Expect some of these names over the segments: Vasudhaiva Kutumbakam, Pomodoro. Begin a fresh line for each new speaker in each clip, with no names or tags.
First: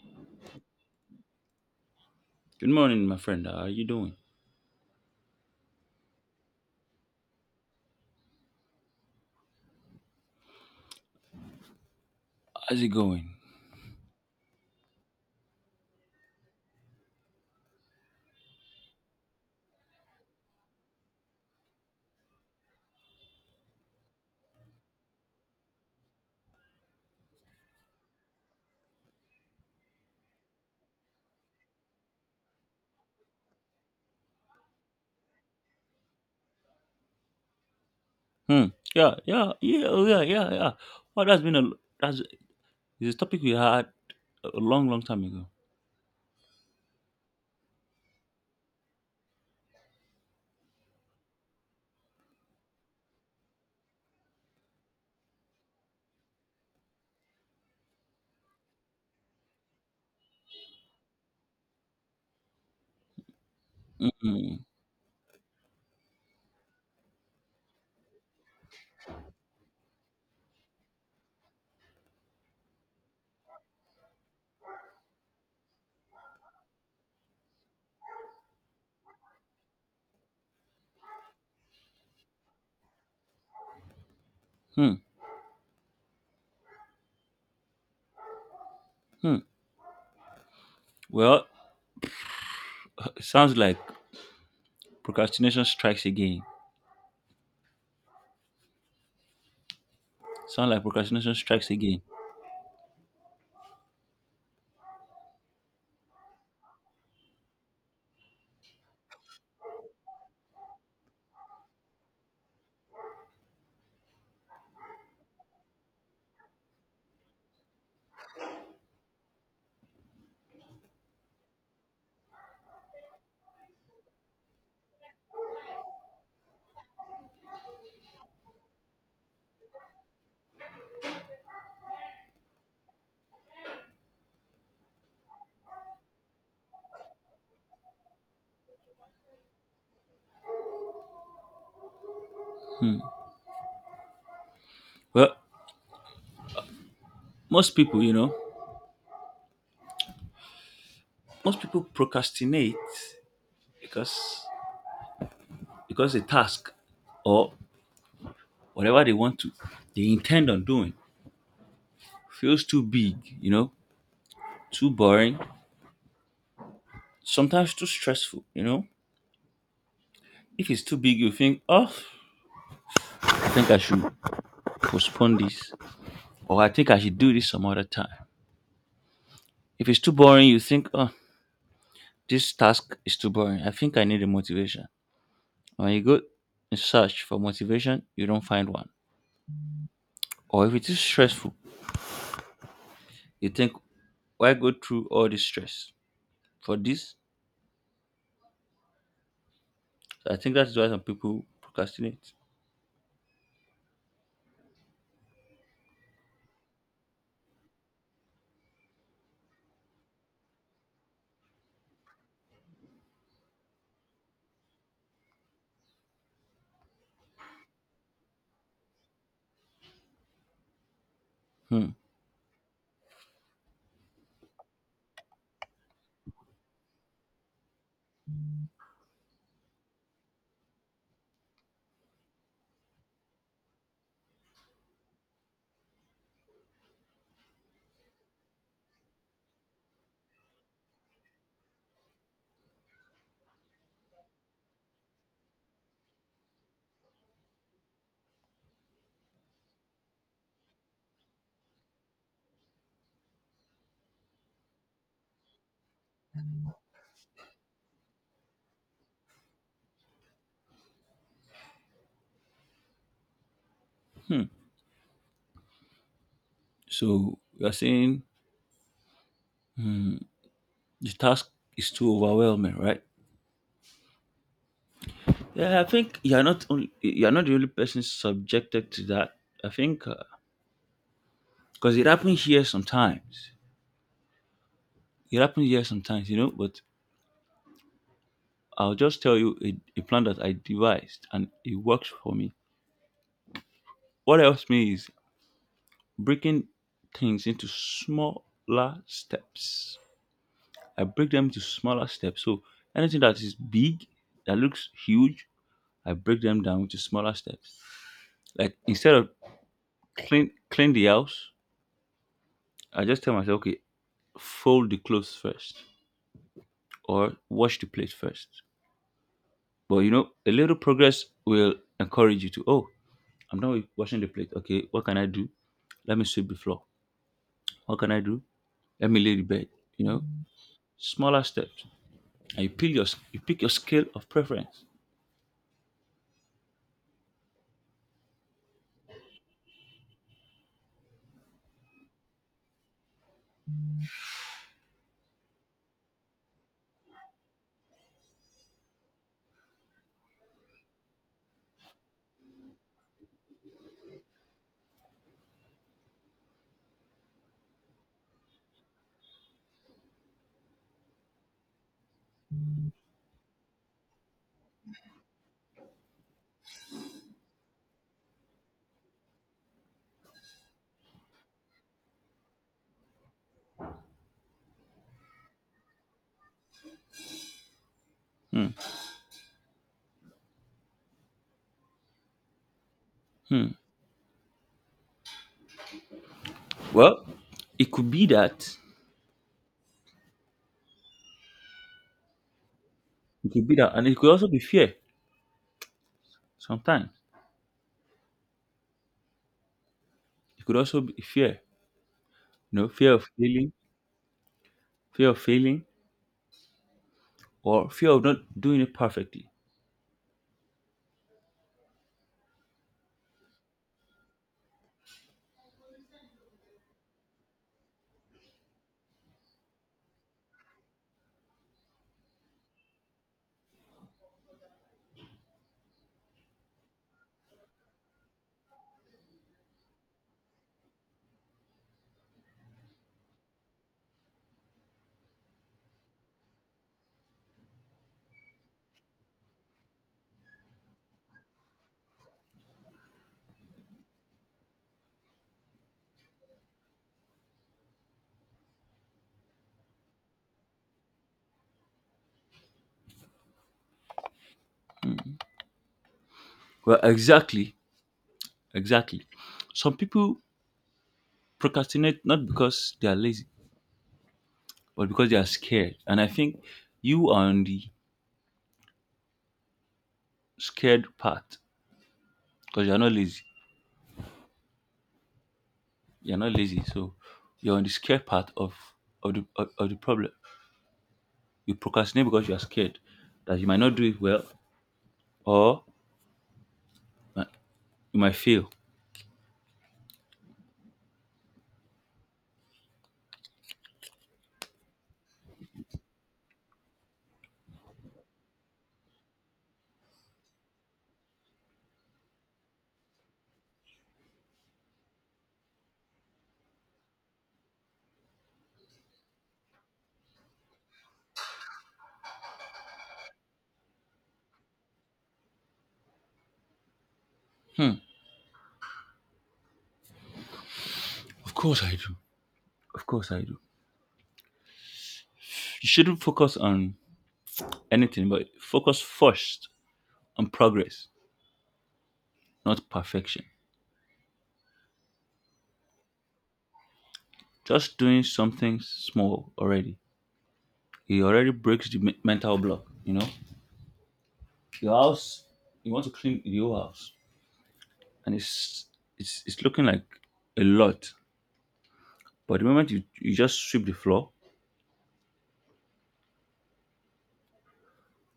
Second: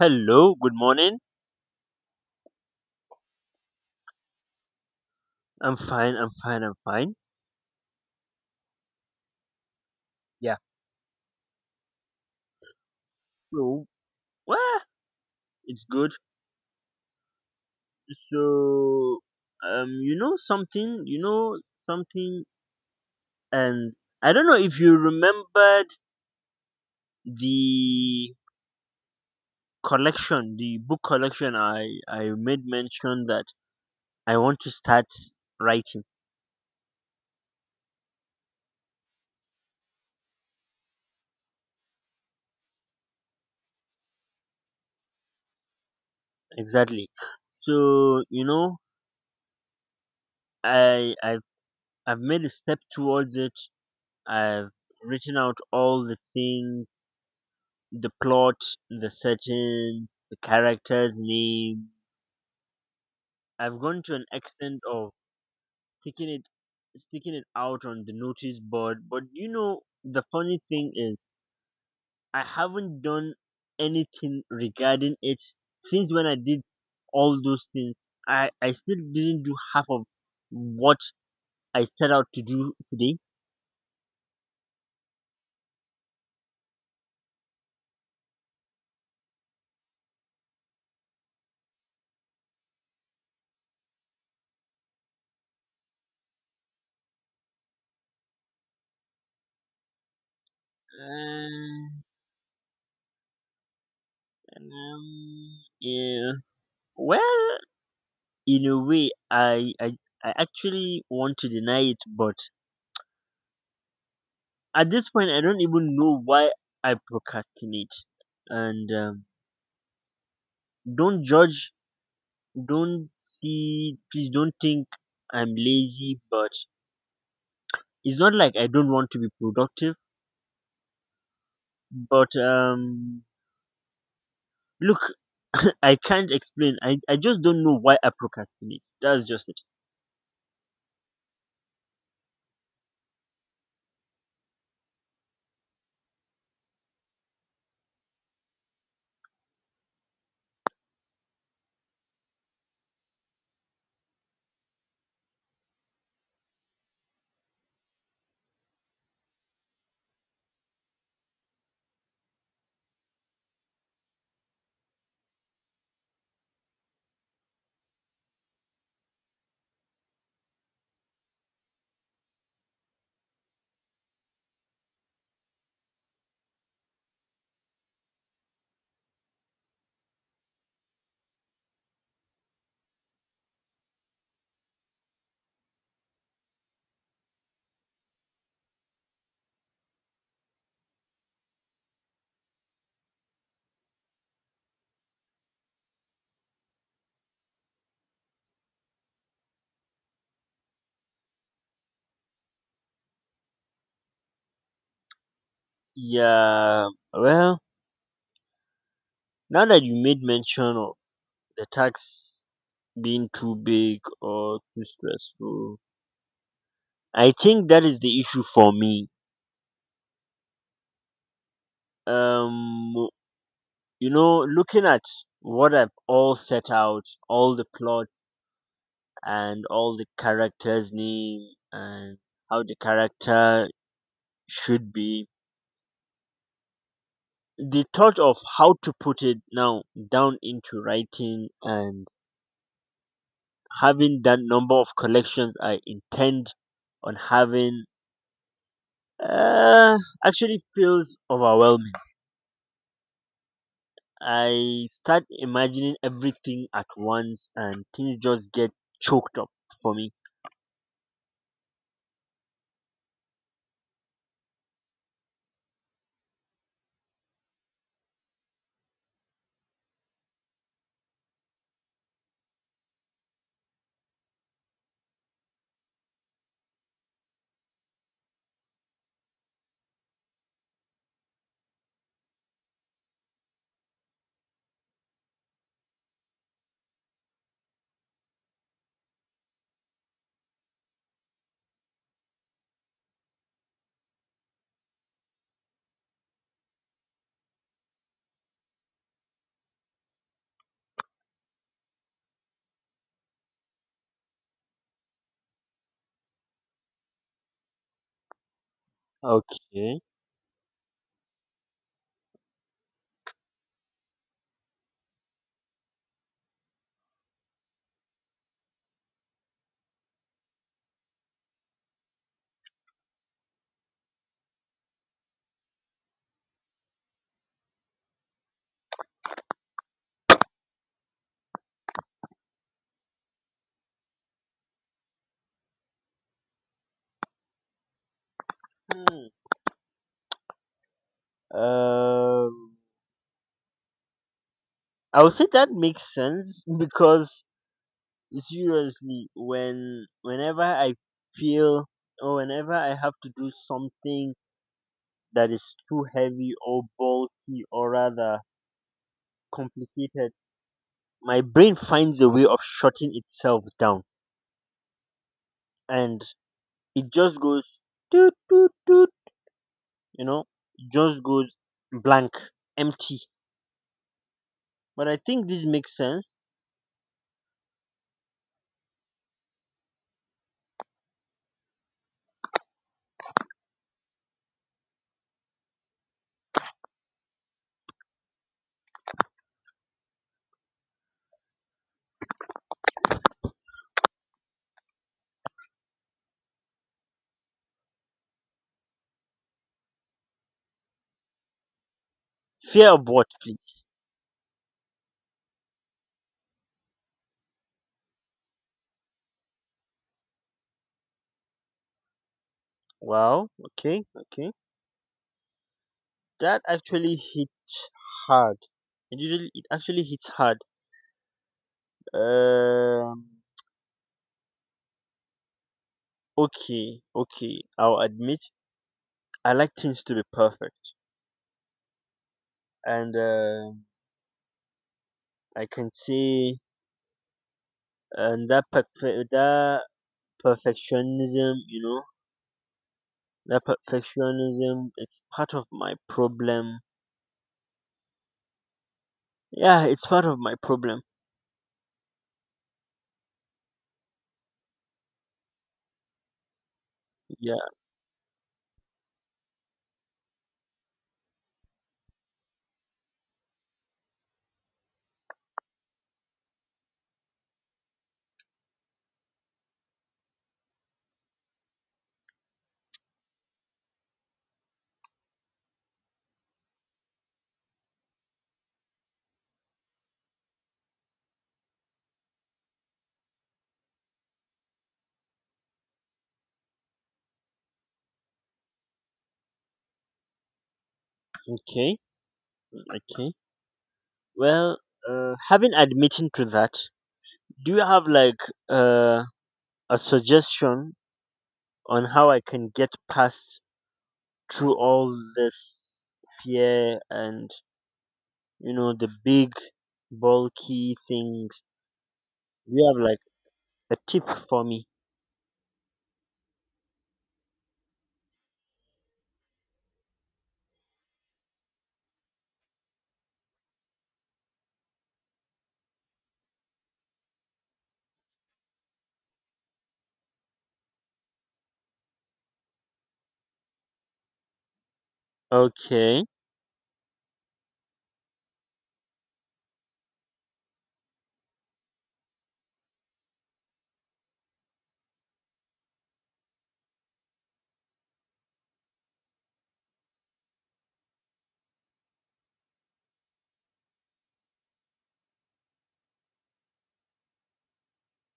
Hello, good morning.
Good morning, my friend. How are you doing?
I'm fine. Yeah.
How's it going?
So, well, it's good. So, you know something, and I don't know if you remembered the collection, the book collection I made mention that I want to start writing.
Hmm. Yeah, yeah, yeah, oh, yeah, yeah, yeah. Well, that's been a that's it's a topic we had a long, long time ago.
Exactly. So, you know, I, I've, I've made a step towards it. I've written out all the things: the plot, the setting, the character's name. I've gone to an
Mm-hmm.
extent of sticking it sticking it out on the notice board. But the funny thing is, I haven't done anything regarding it since when I did all those things. I still didn't do half of what I set out to do today.
Hmm. Hmm. Well, it sounds like procrastination strikes again. Sounds like procrastination strikes
Uh,
again.
yeah. Well, in a way I actually want to deny it, but at this point I don't even know why I procrastinate. And don't judge, don't see please don't think I'm lazy, but it's not like I don't want to be productive. But look I can't explain, I just don't know why I procrastinate. That's just it.
Well, most people, you know, most people procrastinate because because a task or whatever they want to, they intend on doing feels too big, you know, too boring, sometimes too stressful, you know? If it's too big, you think, oh, I think I should postpone this, or I think I should do this some other time. If it's too boring, you think, oh, this task is too boring. I think I need a motivation. When you go and search for motivation, you don't find one. Or if it is stressful, you think, why go through all this stress for this? I think that's why some people procrastinate.
Yeah, well, now that you made mention of the tax being too big or too stressful, I think that is the issue for me.
Hmm.
Um, you know, looking at what I've all set out, all the plots and all the characters' name, and how the character should be, the thought of how to put it now down into writing and having that number of collections I intend on having uh, actually feels overwhelming. I start imagining everything at once and things just get choked up for me.
So you're saying the task is too overwhelming, right? Yeah, I think you're not only you're not the only person subjected to that. I think because it happens here sometimes. It happens here sometimes, you know. But I'll just tell you a plan that I devised and it works for me. What helps me is breaking things into smaller steps. I break them into smaller steps. So anything that is big, that looks huge, I break them down into smaller steps. Like instead of
Okay.
clean the house, I just tell myself, okay, fold the clothes first or wash the plate first. But you know, a little progress will encourage you to, oh, I'm done with washing the plate. Okay, what can I do? Let me sweep the floor. What can I do? Let me lay the bed. You know, smaller steps. And you pick your scale of preference.
Hmm. Um, I would say that makes sense, because seriously, whenever I feel, or whenever I have to do something that is too heavy or bulky or rather complicated, my brain finds a way of shutting itself down, and it just goes, you know, just goes blank, empty. But I think this makes sense.
Hmm. Hmm. Well, it could be that. It could be that, and it could also be fear. Sometimes it could also be fear. You
Fear
know,
of what, please?
fear of failing, or fear of not doing it perfectly.
Wow. Okay, okay, that actually hits hard. It actually hits hard. um okay, okay, I'll admit, I like things to be perfect. And I can say, and that perfect that perfectionism, you know, that perfectionism, it's part of my problem. Yeah, it's part of my problem.
Well, Exactly. Some people procrastinate not because they are lazy, but because they are scared. And I think you are on the scared part because you're not lazy. You're not lazy, so you're on the scared part of the problem. You procrastinate because you are scared that you might not do it well or uh, you might fail.
Okay, okay. Well, having admitting to that, do you have like uh, a suggestion on how I can get past through all this fear and, you know, the big bulky things? Do you have like a tip for me?
Hmm. Of course I do. Of course I do. You shouldn't focus on anything, but focus first on progress, not perfection.
Okay,
Just doing something small already He already breaks the mental block. You know, your house. You want to clean your house, and it's looking like a lot. But the moment you just sweep the floor,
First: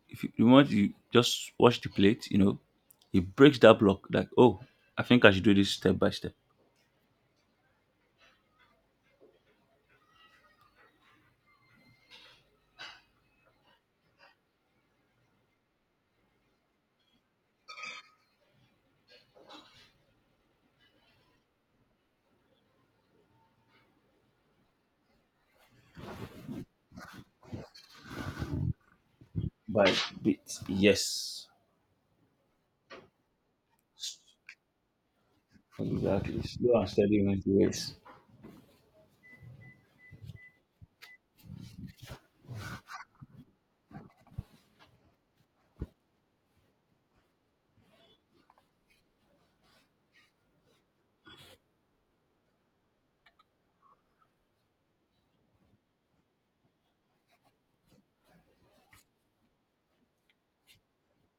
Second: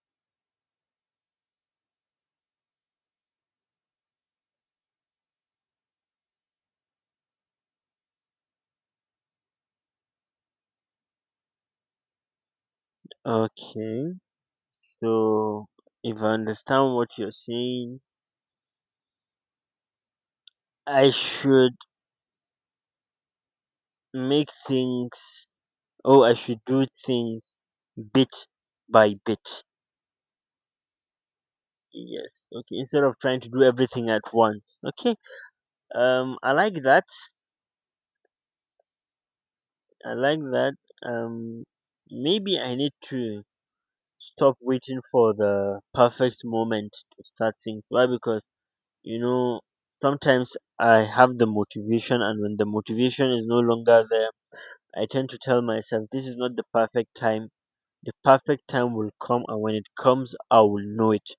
if you, the moment you just wash the plate, you know, it breaks that block. Like, oh, I think I should do this step by step
okay. So if I understand what you're saying, I should make things. Oh, I should do things bit by bit.
by bit. Yes,
Yes. Okay. Instead of trying to do everything at once. Okay.
exactly.
I
Slow
like
and
that.
steady wins the race.
I like that. Um, maybe I need to stop waiting for the perfect moment to start things. Why? Because, you know, sometimes I have the motivation, and when the motivation is no longer there, I tend to tell myself this is not the perfect time. The perfect time will come, and when it comes, I will know it.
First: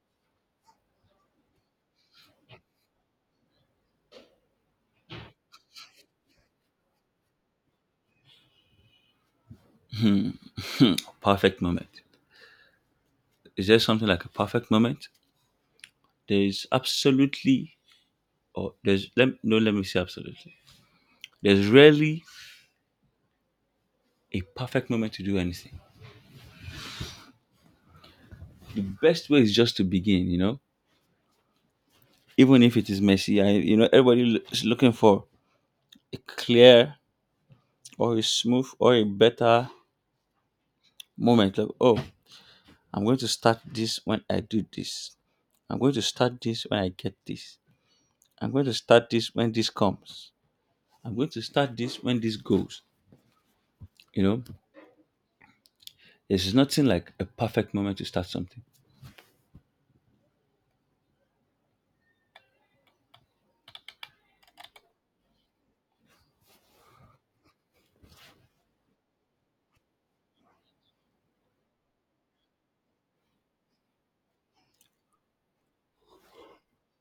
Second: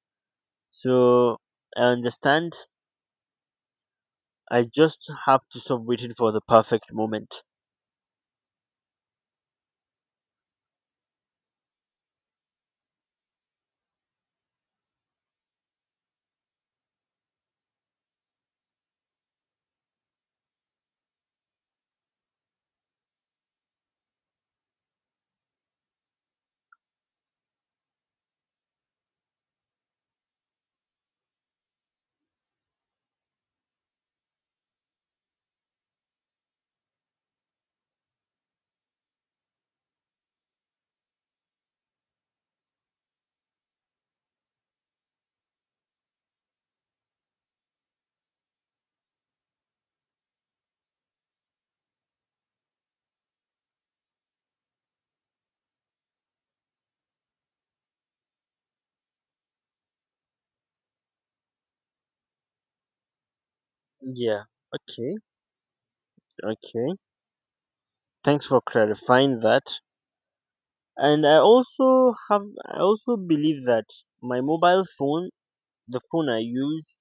So I understand I just have to stop waiting for the perfect moment.
Perfect moment. Is there something like a perfect moment? There is absolutely, or there's let no, let me say absolutely. There's rarely a perfect moment to do anything. The best way is just to begin, you know, even if it is messy. You know, everybody is looking for a clear or a smooth or a better moment. Like, oh, I'm going to start this when I do this. I'm going to start this when I get this. I'm going to start this when this comes. I'm going to start this when this goes. You know, there's nothing like a perfect moment to start something.
Yeah. Okay. Okay. Thanks for clarifying that. And I also believe that my mobile phone, the phone I use,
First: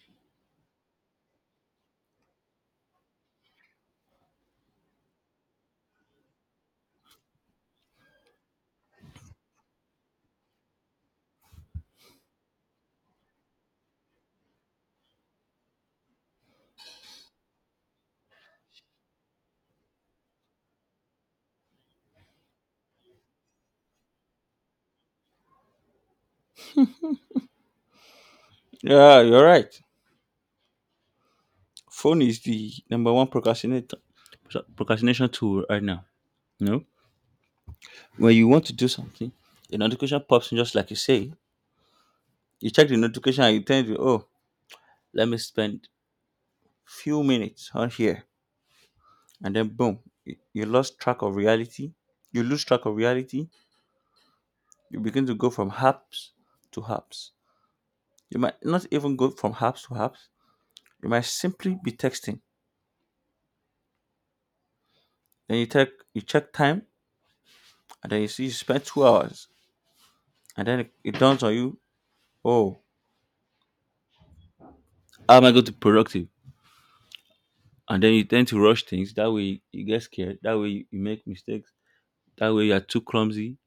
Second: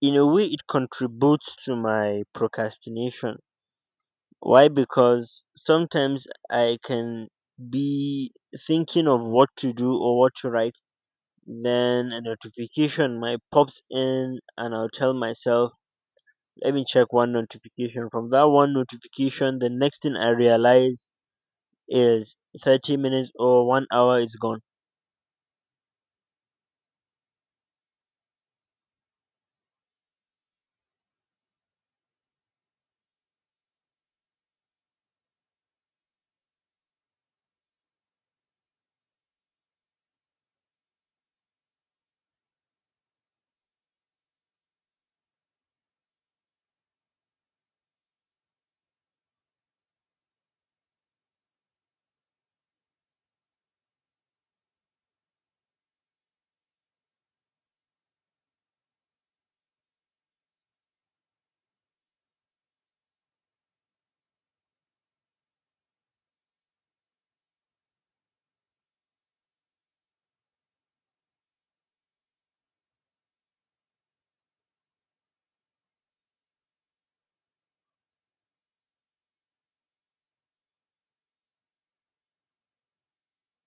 in a way it contributes to my procrastination. Why? Because sometimes I can be thinking of what to do or what to write, then a notification might pops in and I'll tell myself let me check one notification. From that one notification, the next thing I realize is 30 minutes or 1 hour is gone.
Yeah, you're right. Phone is the number one procrastinator procrastination tool right now. No, when you want to do something, a notification pops in just like you say. You check the notification and you tell you, oh, let me spend few minutes on here. And then boom, you lost track of reality. You lose track of reality. You begin to go from haps to haps. You might not even go from haps to haps. You might simply be texting. Then you check time and then you see you spent 2 hours. And then it dawns on you, oh, how am I going to be productive? And then you tend to rush things. That way you get scared. That way you make mistakes. That way you are too clumsy.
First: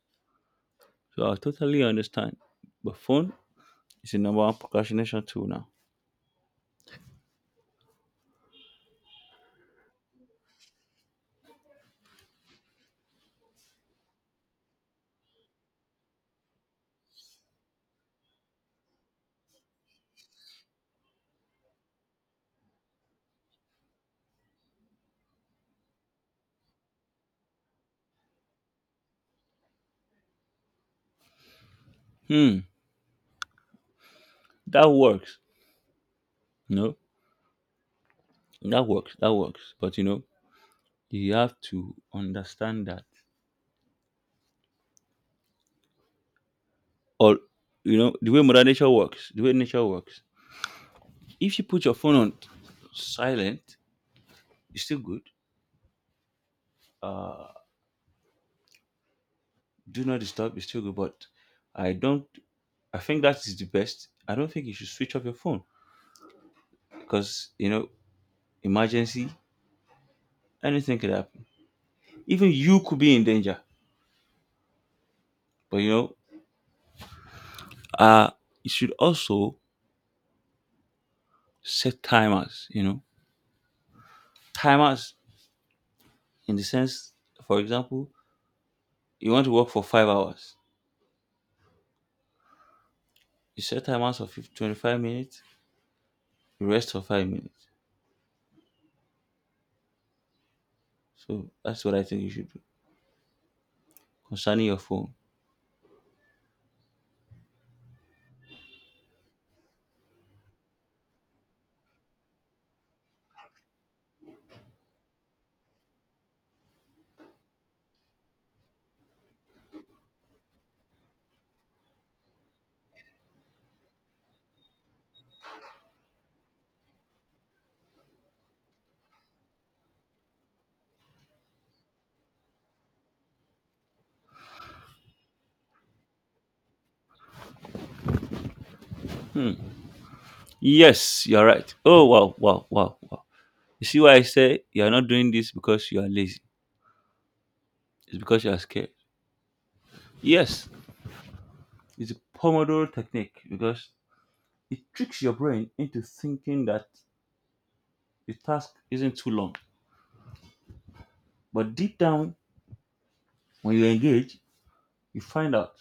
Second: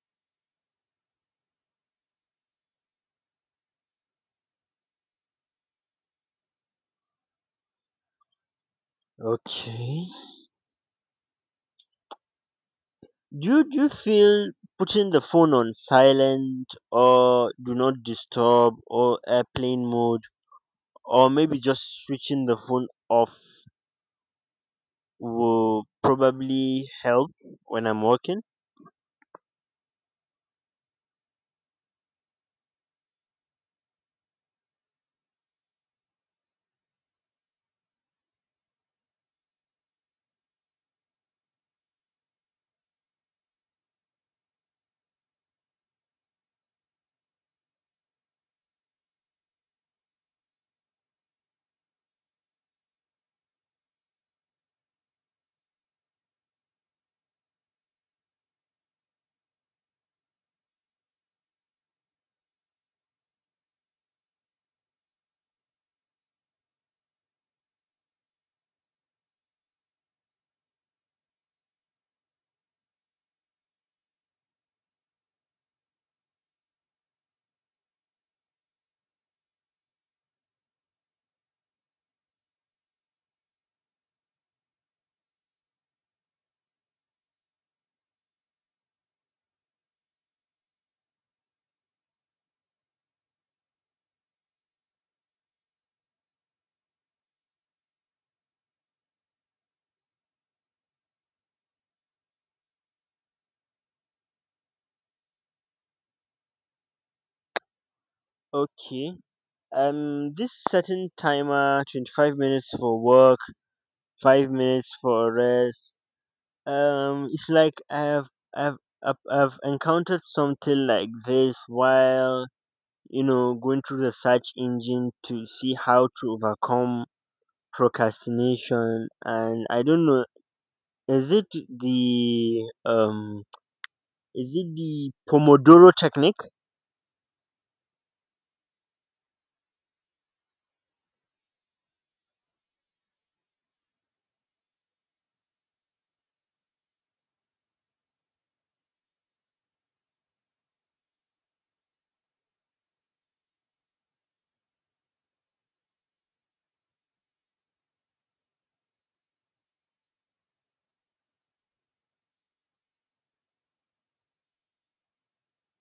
So I totally understand. But phone is the number one procrastination tool now.
Okay. Do you feel putting the phone on silent or do not disturb or airplane mode, or maybe just switching the phone off, will probably help when I'm working?
Hmm, that works. You know, that works. That works. But you know, you have to understand that, or you know, the way Mother Nature works, the way nature works. If you put your phone on silent, it's still good. Do not disturb. It's still good. But I don't. I think that is the best. I don't think you should switch off your phone because you know emergency anything could happen even you could be in danger but you know uh you should also set timers, you know, timers in the sense, for example, you want to work for 5 hours, you set timers of 50 25 minutes, you rest for 5 minutes. So that's what I think you should do concerning your phone.
Okay. This certain timer, 25 minutes for work, 5 minutes for rest, it's like I've I've encountered something like this while, you know, going through the search engine to see how to overcome procrastination, and I don't know. Is it the um? Is it the Pomodoro technique?
Yes, you're right. Oh, wow, wow, wow, wow. You see why I say you're not doing this because you are lazy? It's because you are scared. Yes, it's a Pomodoro technique because it tricks your brain into thinking that the task isn't too long. But deep down, when you engage, you find out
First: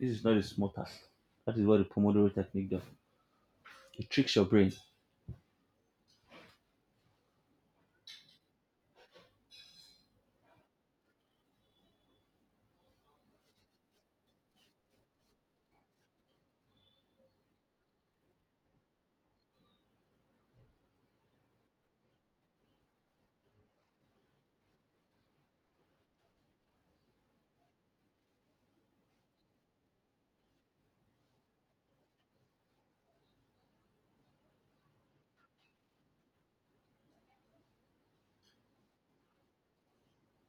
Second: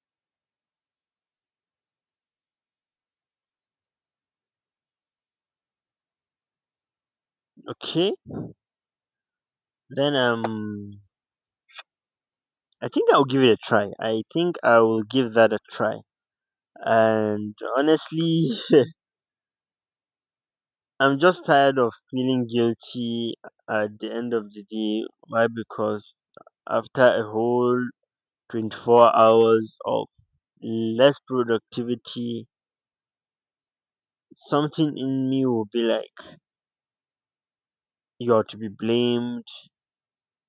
this is not a small task. That is what the Pomodoro technique does. It tricks your brain.
Okay, then I think I'll give it a try. I think I will give that a try. And honestly, I'm just tired of feeling guilty at the end of the day. Why? Because after a whole 24 hours of less productivity, something in me will be like, you're to be blamed,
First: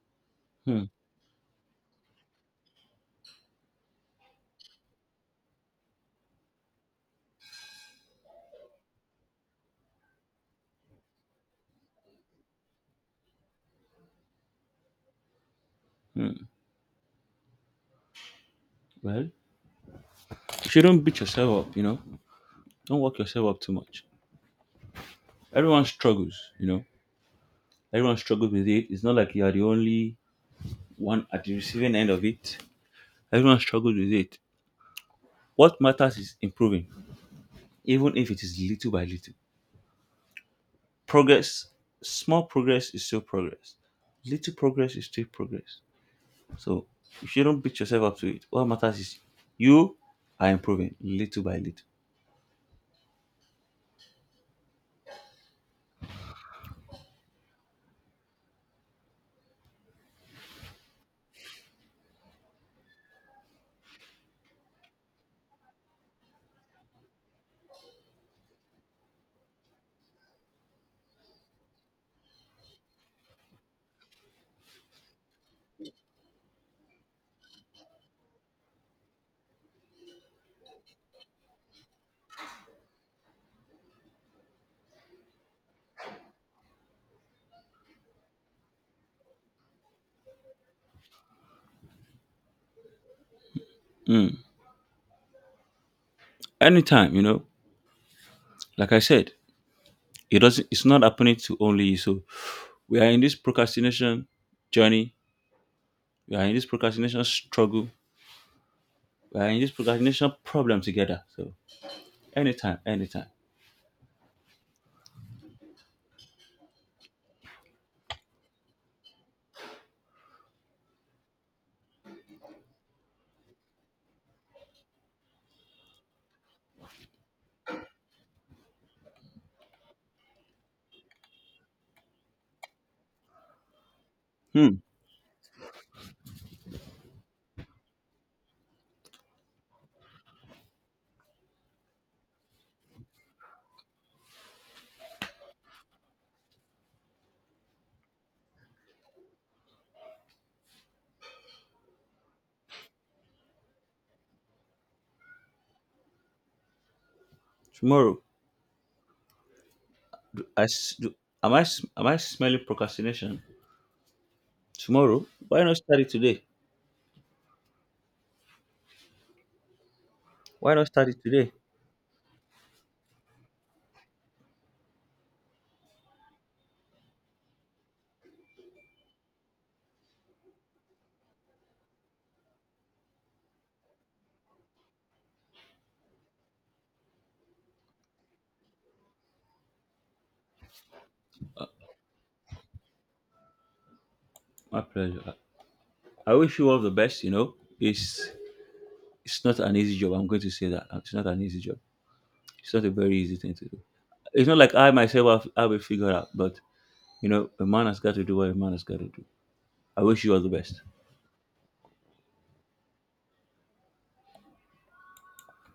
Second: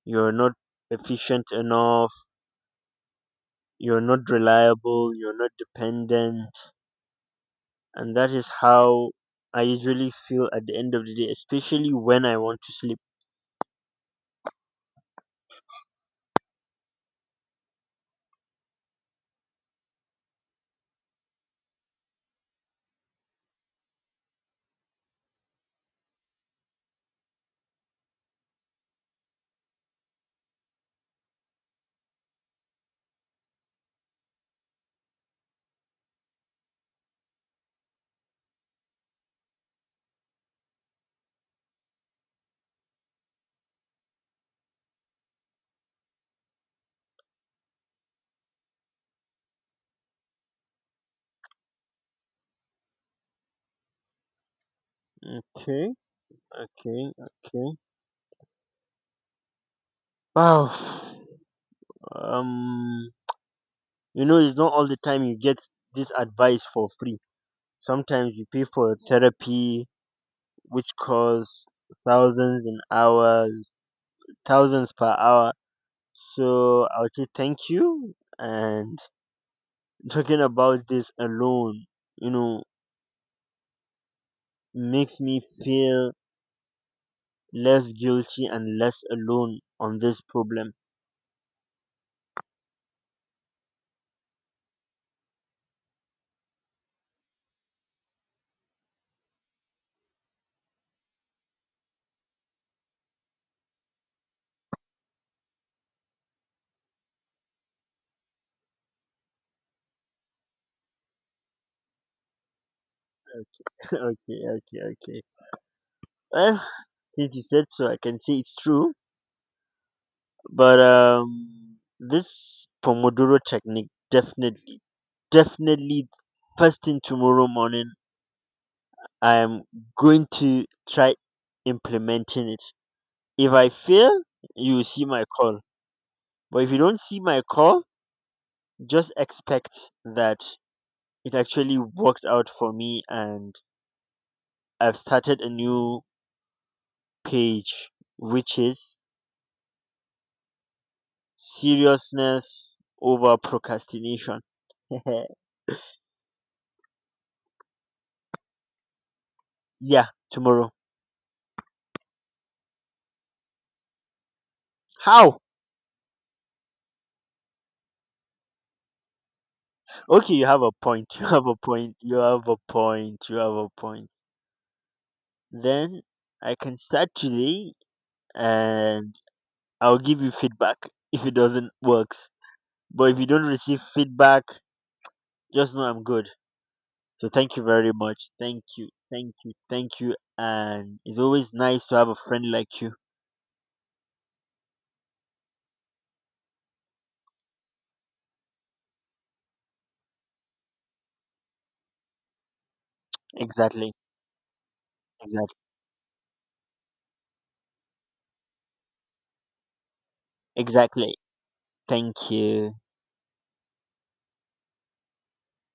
you're not
Hmm.
efficient enough, you're not reliable, you're not dependent. And that is how I usually feel at the end of the day, especially when I want to sleep.
hmm. Well, you shouldn't beat yourself up, you know. Don't work yourself up too much. Everyone struggles, you know. Everyone struggles with it. It's not like you are the only one at the receiving end of it. Everyone struggles with it. What matters is improving, even if it is little by little. Progress, small progress is still progress, little progress is still progress. So if you do not beat yourself up to it, what matters is you are improving little by little.
Okay, okay, okay. Wow. Um, you know, it's not all the time you get this advice for free. Sometimes you pay for therapy, which costs thousands in hours, thousands per hour. So I would say thank you. And talking about this alone, you know, makes me feel less guilty and less alone on this problem.
Anytime, you know, like I said, it's not happening to only you. So we are in this procrastination journey, we are in this procrastination struggle, we are in this procrastination problem together. So anytime, anytime.
Okay, okay, okay. Well, since you said so, I can say it's true. But this Pomodoro technique, definitely, definitely, first thing tomorrow morning, I am going to try implementing it. If I fail, you
hmm
will see my call. But if you don't see my call, just expect that it actually worked out for me and I've started a new page, which is seriousness over procrastination.
tomorrow?
Yeah,
I
tomorrow.
s- do- am I s- Am I smelling procrastination? Tomorrow?
How?
Why not start it today?
Okay, you have a
Why not
point.
start it
You have
today?
a point. You have a point. You have a point. Then I can start today and I'll give you feedback if it doesn't works. But if you don't receive feedback, just know I'm good. So thank you very much. Thank you. Thank you. Thank you. And it's always nice to have a friend like you.
My pleasure. I wish you all the best. You know, it's it's not an easy job. I'm going to say that it's not an easy job. It's not a very easy thing to do.
Exactly.
It's not like I myself
Exactly.
have it figured out, but you know, a man has got to do what a man has got to do. I wish you all the best.
Exactly. Thank you.